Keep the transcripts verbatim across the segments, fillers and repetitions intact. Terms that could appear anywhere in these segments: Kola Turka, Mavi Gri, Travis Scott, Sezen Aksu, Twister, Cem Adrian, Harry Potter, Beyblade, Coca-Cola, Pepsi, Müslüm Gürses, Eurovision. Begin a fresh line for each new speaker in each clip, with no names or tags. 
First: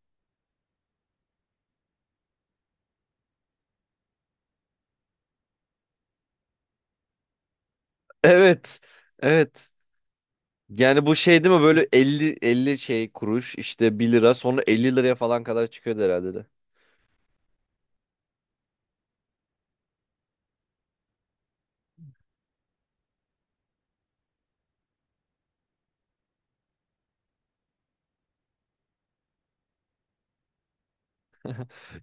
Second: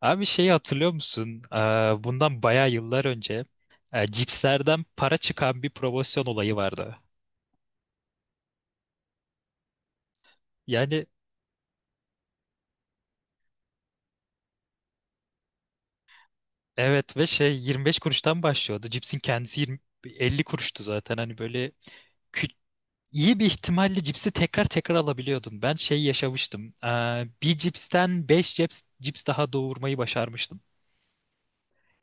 Abi şeyi hatırlıyor musun? Ee, Bundan bayağı yıllar önce e, cipslerden para çıkan bir promosyon olayı vardı.
Evet. Evet.
Yani
Yani bu şey değil mi? Böyle elli, elli şey kuruş, işte bir lira, sonra elli liraya falan kadar çıkıyordu herhalde de.
evet ve şey yirmi beş kuruştan başlıyordu. Cipsin kendisi yirmi, elli kuruştu zaten. Hani böyle kü- iyi bir ihtimalle cipsi tekrar tekrar alabiliyordun. Ben şey yaşamıştım. Ee, Bir cipsten beş cips, cips daha doğurmayı başarmıştım.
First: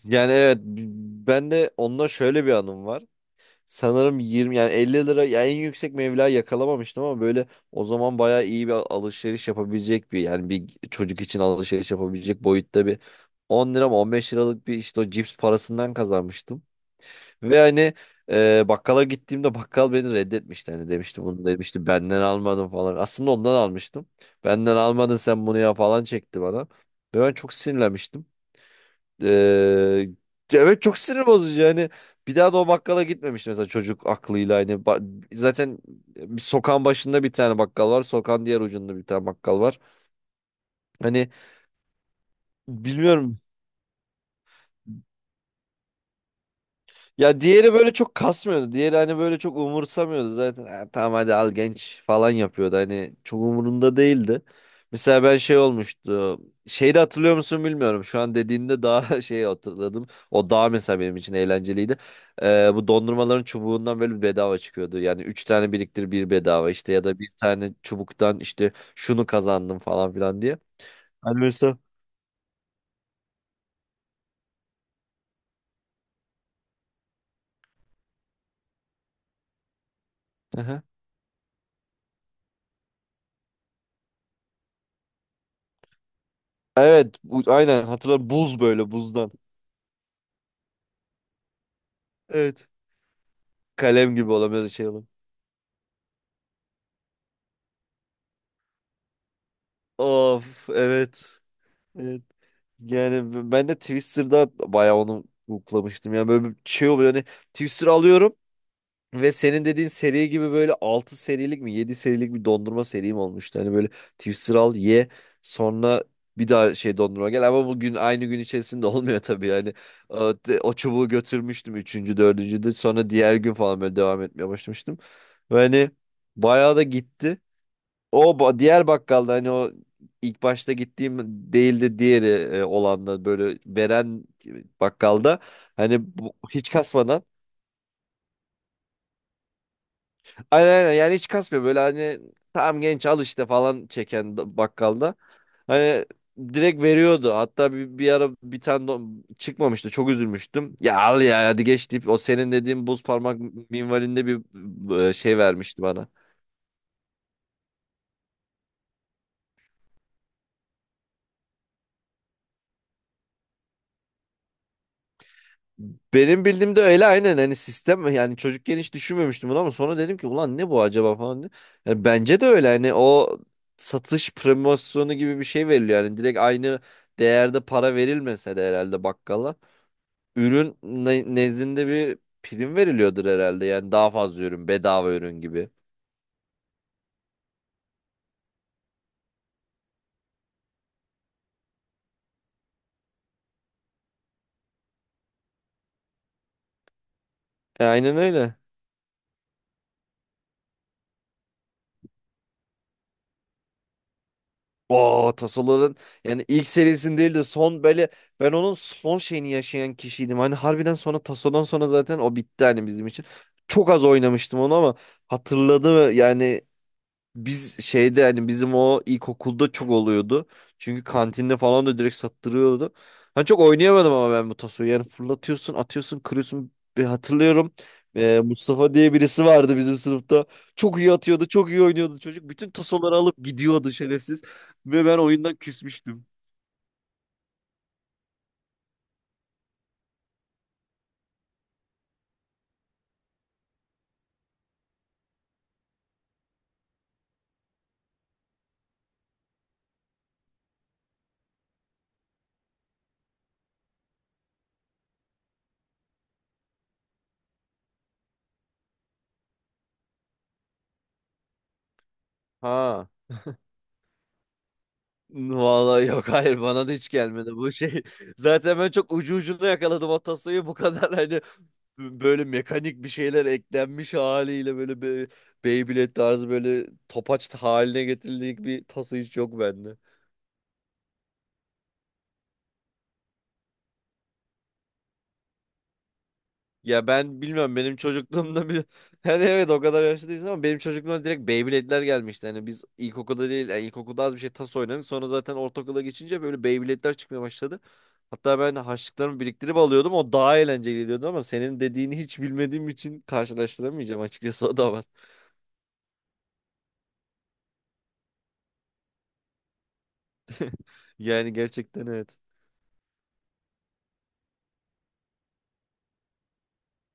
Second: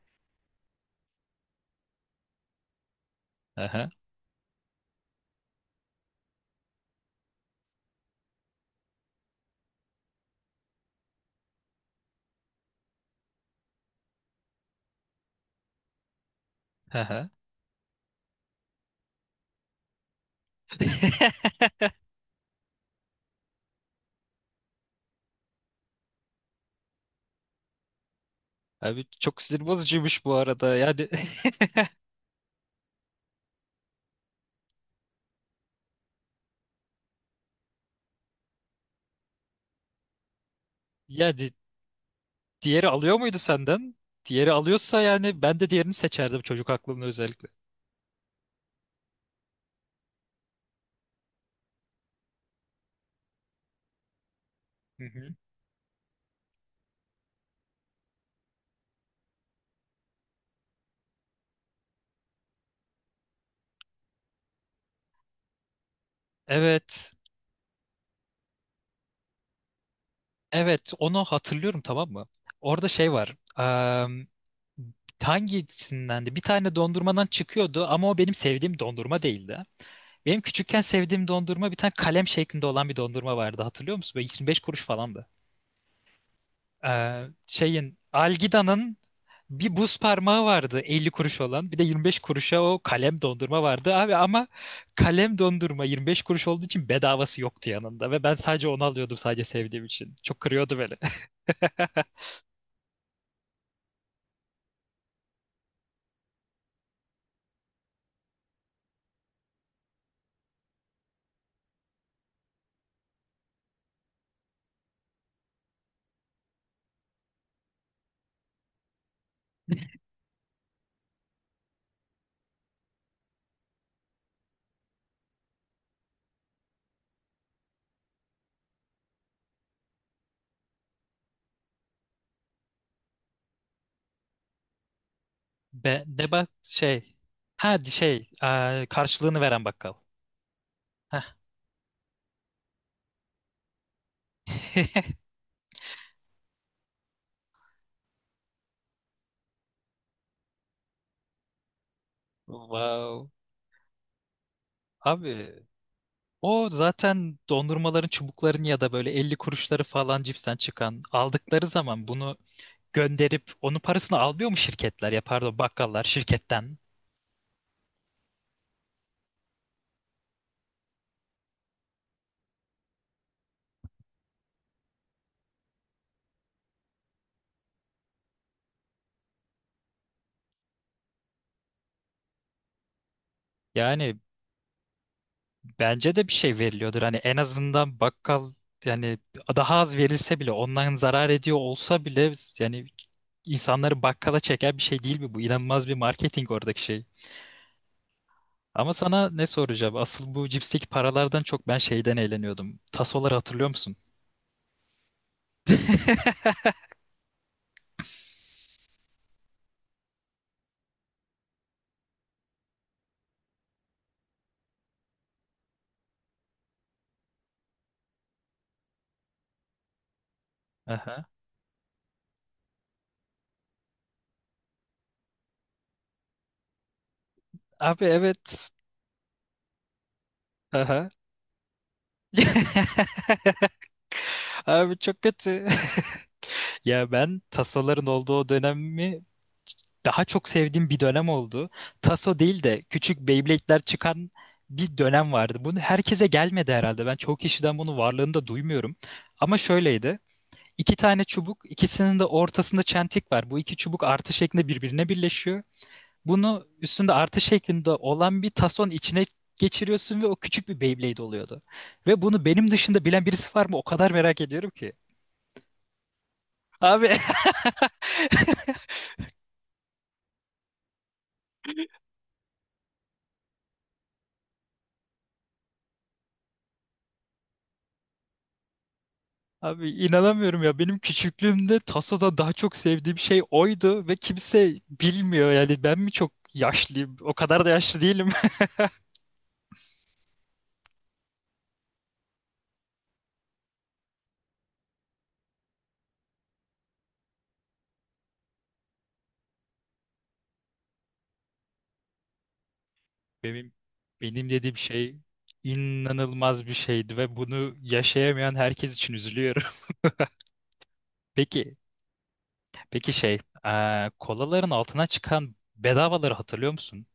Yani evet, b- ben de onunla şöyle bir anım var.
Aha,
Sanırım yirmi, yani elli lira, yani en yüksek meblağı yakalamamıştım, ama böyle o zaman bayağı iyi bir alışveriş yapabilecek bir, yani bir çocuk için alışveriş yapabilecek boyutta bir on lira mı on beş liralık bir, işte o cips parasından kazanmıştım.
aha.
Ve hani, e, bakkala gittiğimde bakkal beni reddetmişti. Hani demişti bunu, demişti benden almadın falan. Aslında ondan almıştım. Benden almadın sen bunu ya falan çekti bana. Ve ben çok sinirlenmiştim.
Abi çok sinir
E,
bozucuymuş bu arada.
evet, çok
Yani
sinir bozucu yani. Bir daha da o bakkala gitmemiş mesela çocuk aklıyla. Hani ba- zaten bir sokağın başında bir tane bakkal var, sokağın diğer ucunda bir tane bakkal var. Hani
yani diğeri alıyor muydu
bilmiyorum.
senden? Diğeri alıyorsa yani ben de diğerini seçerdim çocuk aklımda
Ya
özellikle.
diğeri böyle çok kasmıyordu, diğeri hani böyle çok umursamıyordu zaten. "Ha, tamam, hadi al genç," falan yapıyordu. Hani çok umurunda değildi.
Hı
Mesela
hı.
ben şey olmuştu. Şeyi de hatırlıyor musun bilmiyorum? Şu an dediğinde daha şey hatırladım. O daha mesela benim için eğlenceliydi. Ee, bu dondurmaların çubuğundan böyle bir bedava çıkıyordu. Yani üç tane biriktir bir bedava, işte ya
Evet.
da bir tane çubuktan işte şunu kazandım falan filan diye.
Evet onu
Hani mesela.
hatırlıyorum tamam mı? Orada şey var. Eee hangisinden de bir tane dondurmadan çıkıyordu ama o benim sevdiğim dondurma değildi. Benim küçükken
Aha.
sevdiğim dondurma bir tane kalem şeklinde olan bir dondurma vardı hatırlıyor musun? Böyle yirmi beş kuruş falandı.
Evet,
Ee,
bu- aynen
şeyin
hatırladım. Buz böyle,
Algida'nın
buzdan.
bir buz parmağı vardı elli kuruş olan. Bir de yirmi beş kuruşa
Evet.
o kalem dondurma vardı abi
Kalem gibi,
ama
olamıyor şey olan.
kalem dondurma yirmi beş kuruş olduğu için bedavası yoktu yanında ve ben sadece onu alıyordum sadece sevdiğim için. Çok
Of,
kırıyordu beni.
evet. Evet. Yani b- ben de Twister'da bayağı onu hoplamıştım. Yani böyle bir şey oluyor. Hani Twister alıyorum ve senin dediğin seri gibi böyle altı serilik mi yedi serilik bir dondurma serim olmuştu. Hani böyle Twister al ye, sonra bir daha şey dondurma gel, ama bugün aynı gün içerisinde olmuyor tabii yani. O, te- o çubuğu götürmüştüm üçüncü, dördüncü de, sonra diğer gün falan böyle devam etmeye başlamıştım. Ve hani bayağı da gitti. O ba- diğer bakkalda, hani o ilk başta gittiğim değildi diğeri, e, olan da böyle veren bakkalda,
Be
hani
ne
bu,
bak
hiç
şey.
kasmadan,
Ha şey, e, karşılığını veren bakkal.
aynen aynen, yani
Heh.
hiç kasmıyor böyle hani, tamam genç al işte falan çeken da- bakkalda, hani direkt veriyordu. Hatta bir, bir ara bir tane don- çıkmamıştı, çok üzülmüştüm, ya al ya hadi geç deyip o senin dediğin buz
Wow.
parmak minvalinde bir, e, şey
Abi
vermişti bana.
o zaten dondurmaların çubukların ya da böyle elli kuruşları falan cipsten çıkan aldıkları zaman bunu gönderip onun parasını almıyor mu şirketler ya pardon bakkallar
Benim
şirketten?
bildiğimde öyle, aynen, hani sistem yani. Çocukken hiç düşünmemiştim bunu, ama sonra dedim ki ulan ne bu acaba falan diye. Yani bence de öyle, hani o satış promosyonu gibi bir şey veriliyor yani, direkt aynı değerde para verilmese de herhalde bakkala ürün ne- nezdinde bir prim veriliyordur herhalde, yani daha
Yani
fazla ürün, bedava ürün gibi.
bence de bir şey veriliyordur. Hani en azından bakkal yani daha az verilse bile ondan zarar ediyor olsa bile yani insanları bakkala çeken bir şey değil mi bu? İnanılmaz bir marketing oradaki şey.
E, aynen öyle.
Ama sana ne soracağım? Asıl bu cipsteki paralardan çok ben şeyden eğleniyordum. Tasoları hatırlıyor musun?
O Tasoların, yani ilk serisinin değil de son böyle, ben onun son şeyini yaşayan kişiydim. Hani harbiden sonra Taso'dan sonra zaten o bitti hani bizim için. Çok az oynamıştım onu ama, hatırladı yani. Biz şeyde, hani bizim o ilkokulda çok oluyordu. Çünkü
Aha.
kantinde falan da direkt sattırıyordu. Ben çok oynayamadım ama, ben bu tasoyu. Yani fırlatıyorsun, atıyorsun, kırıyorsun. Bir hatırlıyorum.
Abi
e,
evet.
Mustafa diye birisi vardı bizim sınıfta. Çok
Aha.
iyi atıyordu, çok iyi oynuyordu çocuk. Bütün tasoları alıp gidiyordu şerefsiz.
Abi
Ve ben
çok
oyundan
kötü.
küsmüştüm.
Ya ben tasoların olduğu o dönemi daha çok sevdiğim bir dönem oldu. Taso değil de küçük Beyblade'ler çıkan bir dönem vardı. Bunu herkese gelmedi herhalde. Ben çoğu kişiden bunu varlığını da duymuyorum. Ama şöyleydi. İki tane çubuk, ikisinin de ortasında çentik var. Bu iki çubuk artı şeklinde birbirine birleşiyor. Bunu üstünde artı şeklinde olan bir tason içine geçiriyorsun ve o küçük bir Beyblade oluyordu. Ve bunu benim dışında
Ha.
bilen birisi var mı? O kadar merak ediyorum ki.
Vallahi yok, hayır, bana da
Abi
hiç gelmedi bu şey. Zaten ben çok ucu ucuna yakaladım o tasayı. Bu kadar hani, böyle mekanik bir şeyler eklenmiş haliyle, böyle be Beyblade tarzı böyle topaç haline getirildiği bir tası hiç yok
abi
bende.
inanamıyorum ya benim küçüklüğümde Taso'da daha çok sevdiğim şey oydu ve kimse bilmiyor yani ben mi çok
Ya
yaşlıyım o
ben
kadar da
bilmiyorum, benim
yaşlı değilim.
çocukluğumda bir hani evet, o kadar yaşlı değilsin, ama benim çocukluğumda direkt Beyblade'ler gelmişti. Hani biz ilkokulda değil, yani ilkokulda az bir şey tas oynadık, sonra zaten ortaokula geçince böyle Beyblade'ler çıkmaya başladı. Hatta ben harçlıklarımı biriktirip alıyordum. O daha eğlenceli geliyordu, ama senin dediğini hiç bilmediğim için
Benim
karşılaştıramayacağım
benim
açıkçası, o
dediğim
da var.
şey inanılmaz bir şeydi ve bunu yaşayamayan herkes için üzülüyorum.
Yani
Peki
gerçekten, evet.
peki şey, eee, kolaların altına çıkan bedavaları hatırlıyor musun?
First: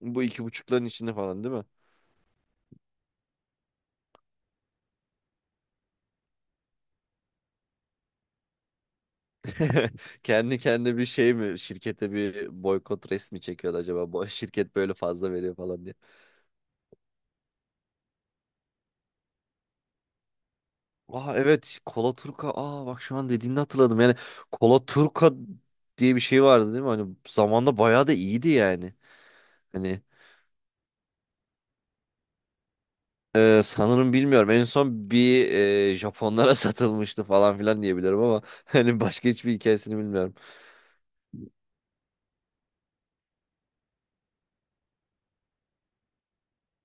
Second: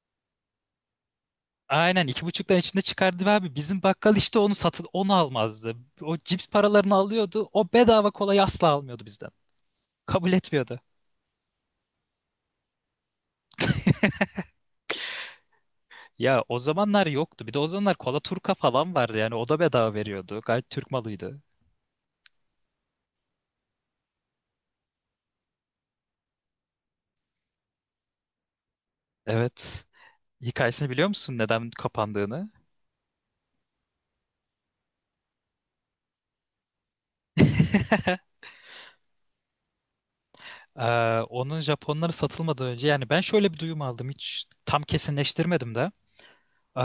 Bu iki buçukların içinde falan değil mi?
Aynen iki buçuktan içinde çıkardı ve abi bizim bakkal işte onu satın onu almazdı. O cips paralarını alıyordu o bedava kolayı asla almıyordu bizden. Kabul
Kendi
etmiyordu.
kendine bir şey mi? Şirkete bir boykot resmi çekiyordu acaba? Bu şirket böyle fazla veriyor falan diye.
Ya o zamanlar yoktu. Bir de o zamanlar Kola Turka falan vardı yani o da bedava veriyordu. Gayet Türk
Aa,
malıydı.
evet, Kola Turka. Aa, bak, şu an dediğini hatırladım. Yani Kola Turka diye bir şey vardı değil mi? Hani zamanda bayağı da iyiydi yani.
Evet.
Hani.
Hikayesini biliyor musun neden kapandığını?
Ee, sanırım bilmiyorum. En son bir, e, Japonlara satılmıştı falan filan diyebilirim ama, hani başka hiçbir hikayesini bilmiyorum.
Ee, onun Japonlara satılmadan önce yani ben şöyle bir duyum aldım hiç tam kesinleştirmedim de. Ee,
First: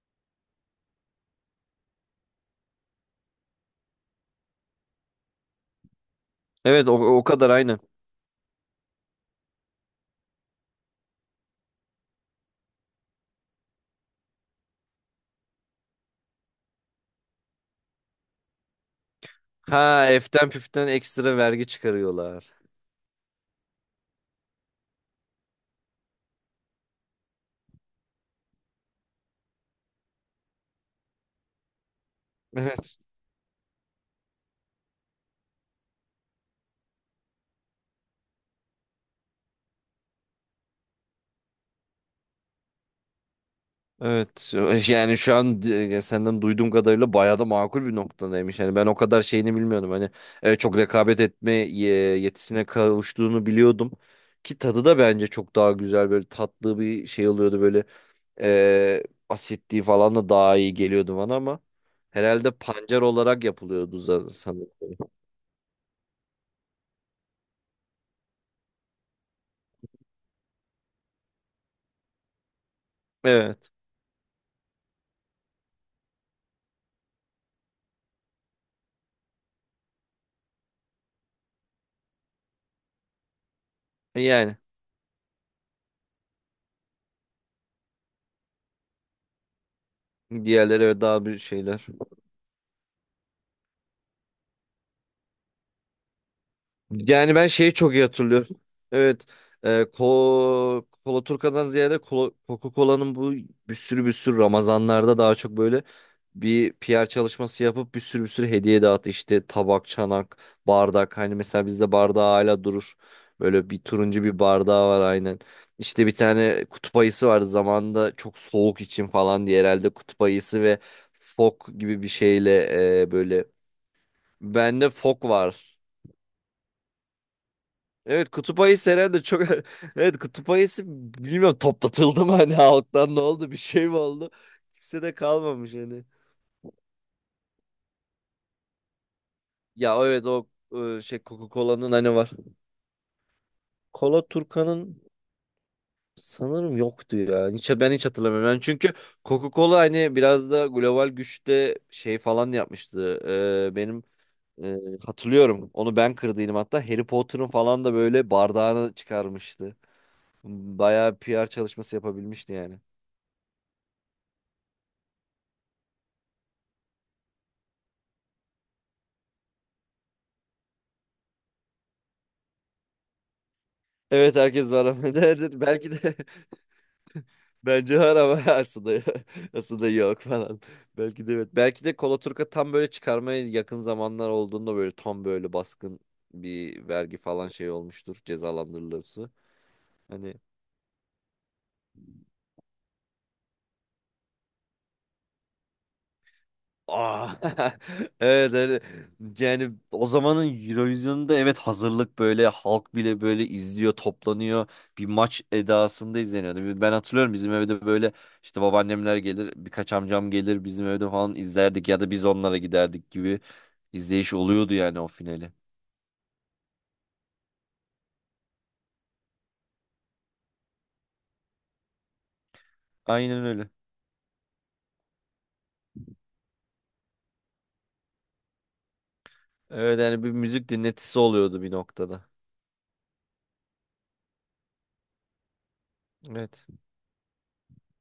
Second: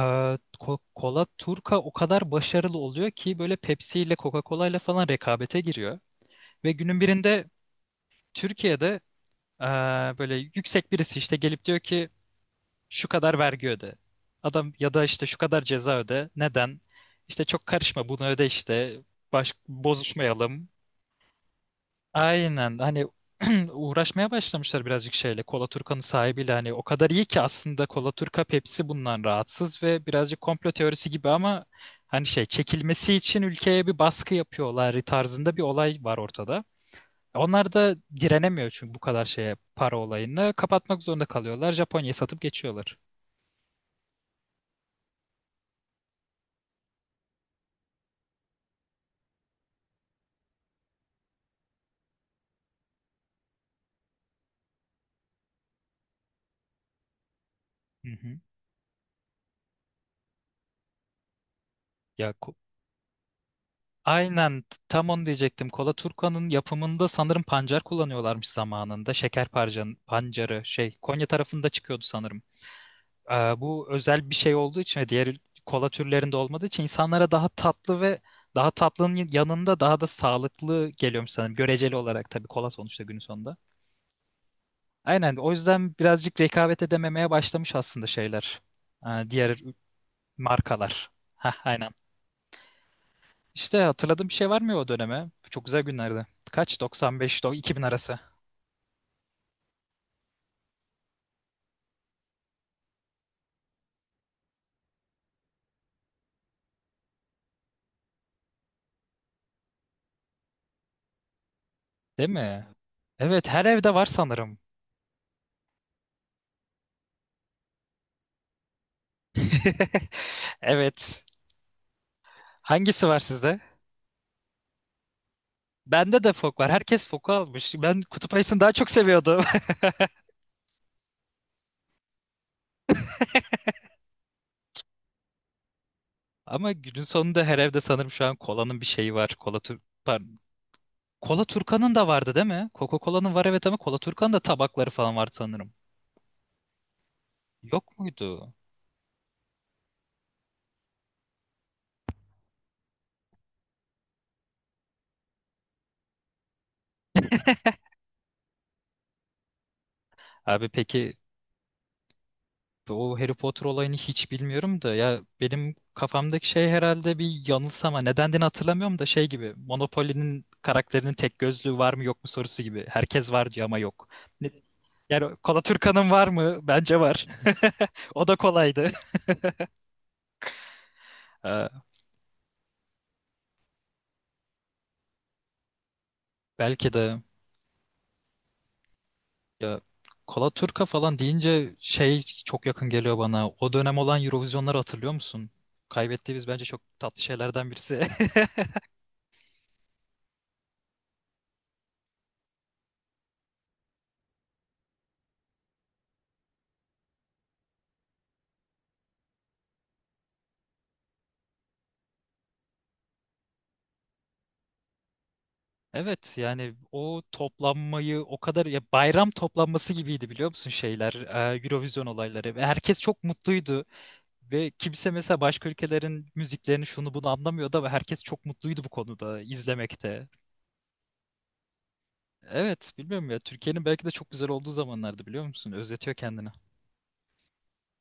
Ko- Kola Turka o kadar başarılı oluyor ki böyle Pepsi ile Coca-Cola ile falan rekabete giriyor. Ve
Evet o,
günün
o
birinde
kadar aynı.
Türkiye'de ee, böyle yüksek birisi işte gelip diyor ki şu kadar vergi öde. Adam ya da işte şu kadar ceza öde. Neden? İşte çok karışma bunu öde işte. Baş,
Ha, eften
bozuşmayalım.
püften ekstra vergi çıkarıyorlar.
Aynen hani uğraşmaya başlamışlar birazcık şeyle. Kola Turkan'ın sahibiyle hani o kadar iyi ki aslında Kola Turka Pepsi bundan rahatsız ve birazcık komplo teorisi gibi ama hani şey
Evet.
çekilmesi için ülkeye bir baskı yapıyorlar tarzında bir olay var ortada. Onlar da direnemiyor çünkü bu kadar şeye para olayını. Kapatmak zorunda kalıyorlar. Japonya'yı satıp geçiyorlar.
Evet yani şu an, e, ya senden duyduğum kadarıyla bayağı da makul bir noktadaymış. Yani ben o kadar şeyini bilmiyordum. Hani, e, çok rekabet etme, e, yetisine kavuştuğunu biliyordum. Ki tadı da bence çok daha güzel, böyle tatlı bir şey oluyordu böyle.
Hı hı.
Ee, asitliği falan da daha iyi geliyordu bana, ama
Ya
herhalde
ko-
pancar olarak yapılıyordu za-
Aynen
sanırım.
t- tam onu diyecektim. Kola Turkan'ın yapımında sanırım pancar kullanıyorlarmış zamanında. Şeker parcan, pancarı şey Konya tarafında çıkıyordu sanırım. Ee,
Evet.
bu özel bir şey olduğu için ve diğer kola türlerinde olmadığı için insanlara daha tatlı ve daha tatlının yanında daha da sağlıklı geliyormuş sanırım. Göreceli olarak tabii kola sonuçta günün sonunda.
Yani
Aynen o yüzden birazcık rekabet edememeye başlamış aslında şeyler. Ee, diğer
diğerleri, evet,
markalar.
daha bir
Hah
şeyler.
aynen. İşte hatırladığım bir şey var mı o döneme? Çok güzel günlerdi. Kaç?
Yani
doksan beş
ben
do-
şeyi
iki bin
çok iyi
arası.
hatırlıyorum. Evet. E, Ko Kola Turka'dan ziyade Kola- Coca-Cola'nın bu bir sürü bir sürü Ramazanlarda daha çok böyle bir P R çalışması yapıp bir sürü bir sürü hediye dağıt, işte tabak, çanak, bardak, hani mesela bizde bardağı
Değil
hala
mi?
durur.
Evet, her
Böyle bir
evde var
turuncu bir
sanırım.
bardağı var aynen. İşte bir tane kutup ayısı vardı zamanında, çok soğuk için falan diye herhalde, kutup ayısı ve
Evet.
fok gibi bir şeyle,
Hangisi
e,
var
böyle
sizde?
bende fok var.
Bende de fok var. Herkes foku almış. Ben
Evet,
kutup ayısını
kutup
daha çok
ayısı herhalde
seviyordum.
çok evet kutup ayısı, bilmiyorum toplatıldı mı hani halktan, ne oldu, bir şey mi oldu, kimse de kalmamış hani.
Ama günün sonunda her evde sanırım şu an kolanın bir şeyi var. Kola tur
Ya evet
pardon.
o, e, şey,
Kola
Coca-Cola'nın
Turkan'ın da
hani var.
vardı değil mi? Coca-Cola'nın var evet ama Kola
Kola
Turkan'ın da tabakları
Turkan'ın
falan vardı sanırım.
sanırım yoktu ya. Hiç, ben
Yok
hiç hatırlamıyorum.
muydu?
Yani çünkü Coca-Cola hani biraz da global güçte şey falan yapmıştı. Ee, benim, e, hatırlıyorum. Onu ben kırdıydım hatta. Harry Potter'ın falan da böyle bardağını çıkarmıştı.
Abi peki
Bayağı P R çalışması yapabilmişti yani.
o Harry Potter olayını hiç bilmiyorum da ya benim kafamdaki şey herhalde bir yanılsama. Nedendiğini hatırlamıyorum da şey gibi Monopoly'nin karakterinin tek gözlüğü var mı yok mu sorusu gibi. Herkes var diyor ama yok.
Evet,
Ne-
herkes var ama
yani
derdi. Belki
Kalaturka'nın
de.
var mı? Bence var.
Bence var
O
ama
da kolaydı.
aslında, aslında yok falan. Belki de evet.
Ee,
Belki de Kolaturka tam böyle çıkarmaya yakın zamanlar olduğunda böyle tam böyle baskın bir
belki
vergi
de
falan şey olmuştur. Cezalandırılırsa.
ya
Hani.
Kalaturka falan deyince şey çok yakın geliyor bana. O dönem olan Eurovision'ları hatırlıyor musun? Kaybettiğimiz bence çok tatlı
Aa,
şeylerden birisi.
evet, evet. Yani o zamanın Eurovision'da evet, hazırlık, böyle halk bile böyle izliyor, toplanıyor, bir maç edasında izleniyordu. Ben hatırlıyorum bizim evde böyle, işte babaannemler gelir, birkaç amcam gelir, bizim evde falan izlerdik, ya da biz onlara giderdik gibi izleyiş oluyordu yani o finali.
Evet yani o toplanmayı o kadar ya bayram toplanması gibiydi biliyor musun şeyler, e, Eurovision olayları ve herkes çok
Aynen öyle.
mutluydu ve kimse mesela başka ülkelerin müziklerini şunu bunu anlamıyordu ama herkes çok mutluydu bu konuda
Evet yani
izlemekte.
bir müzik dinletisi oluyordu bir noktada.
Evet bilmiyorum ya Türkiye'nin belki de çok güzel olduğu zamanlardı biliyor musun? Özletiyor kendini.
Evet.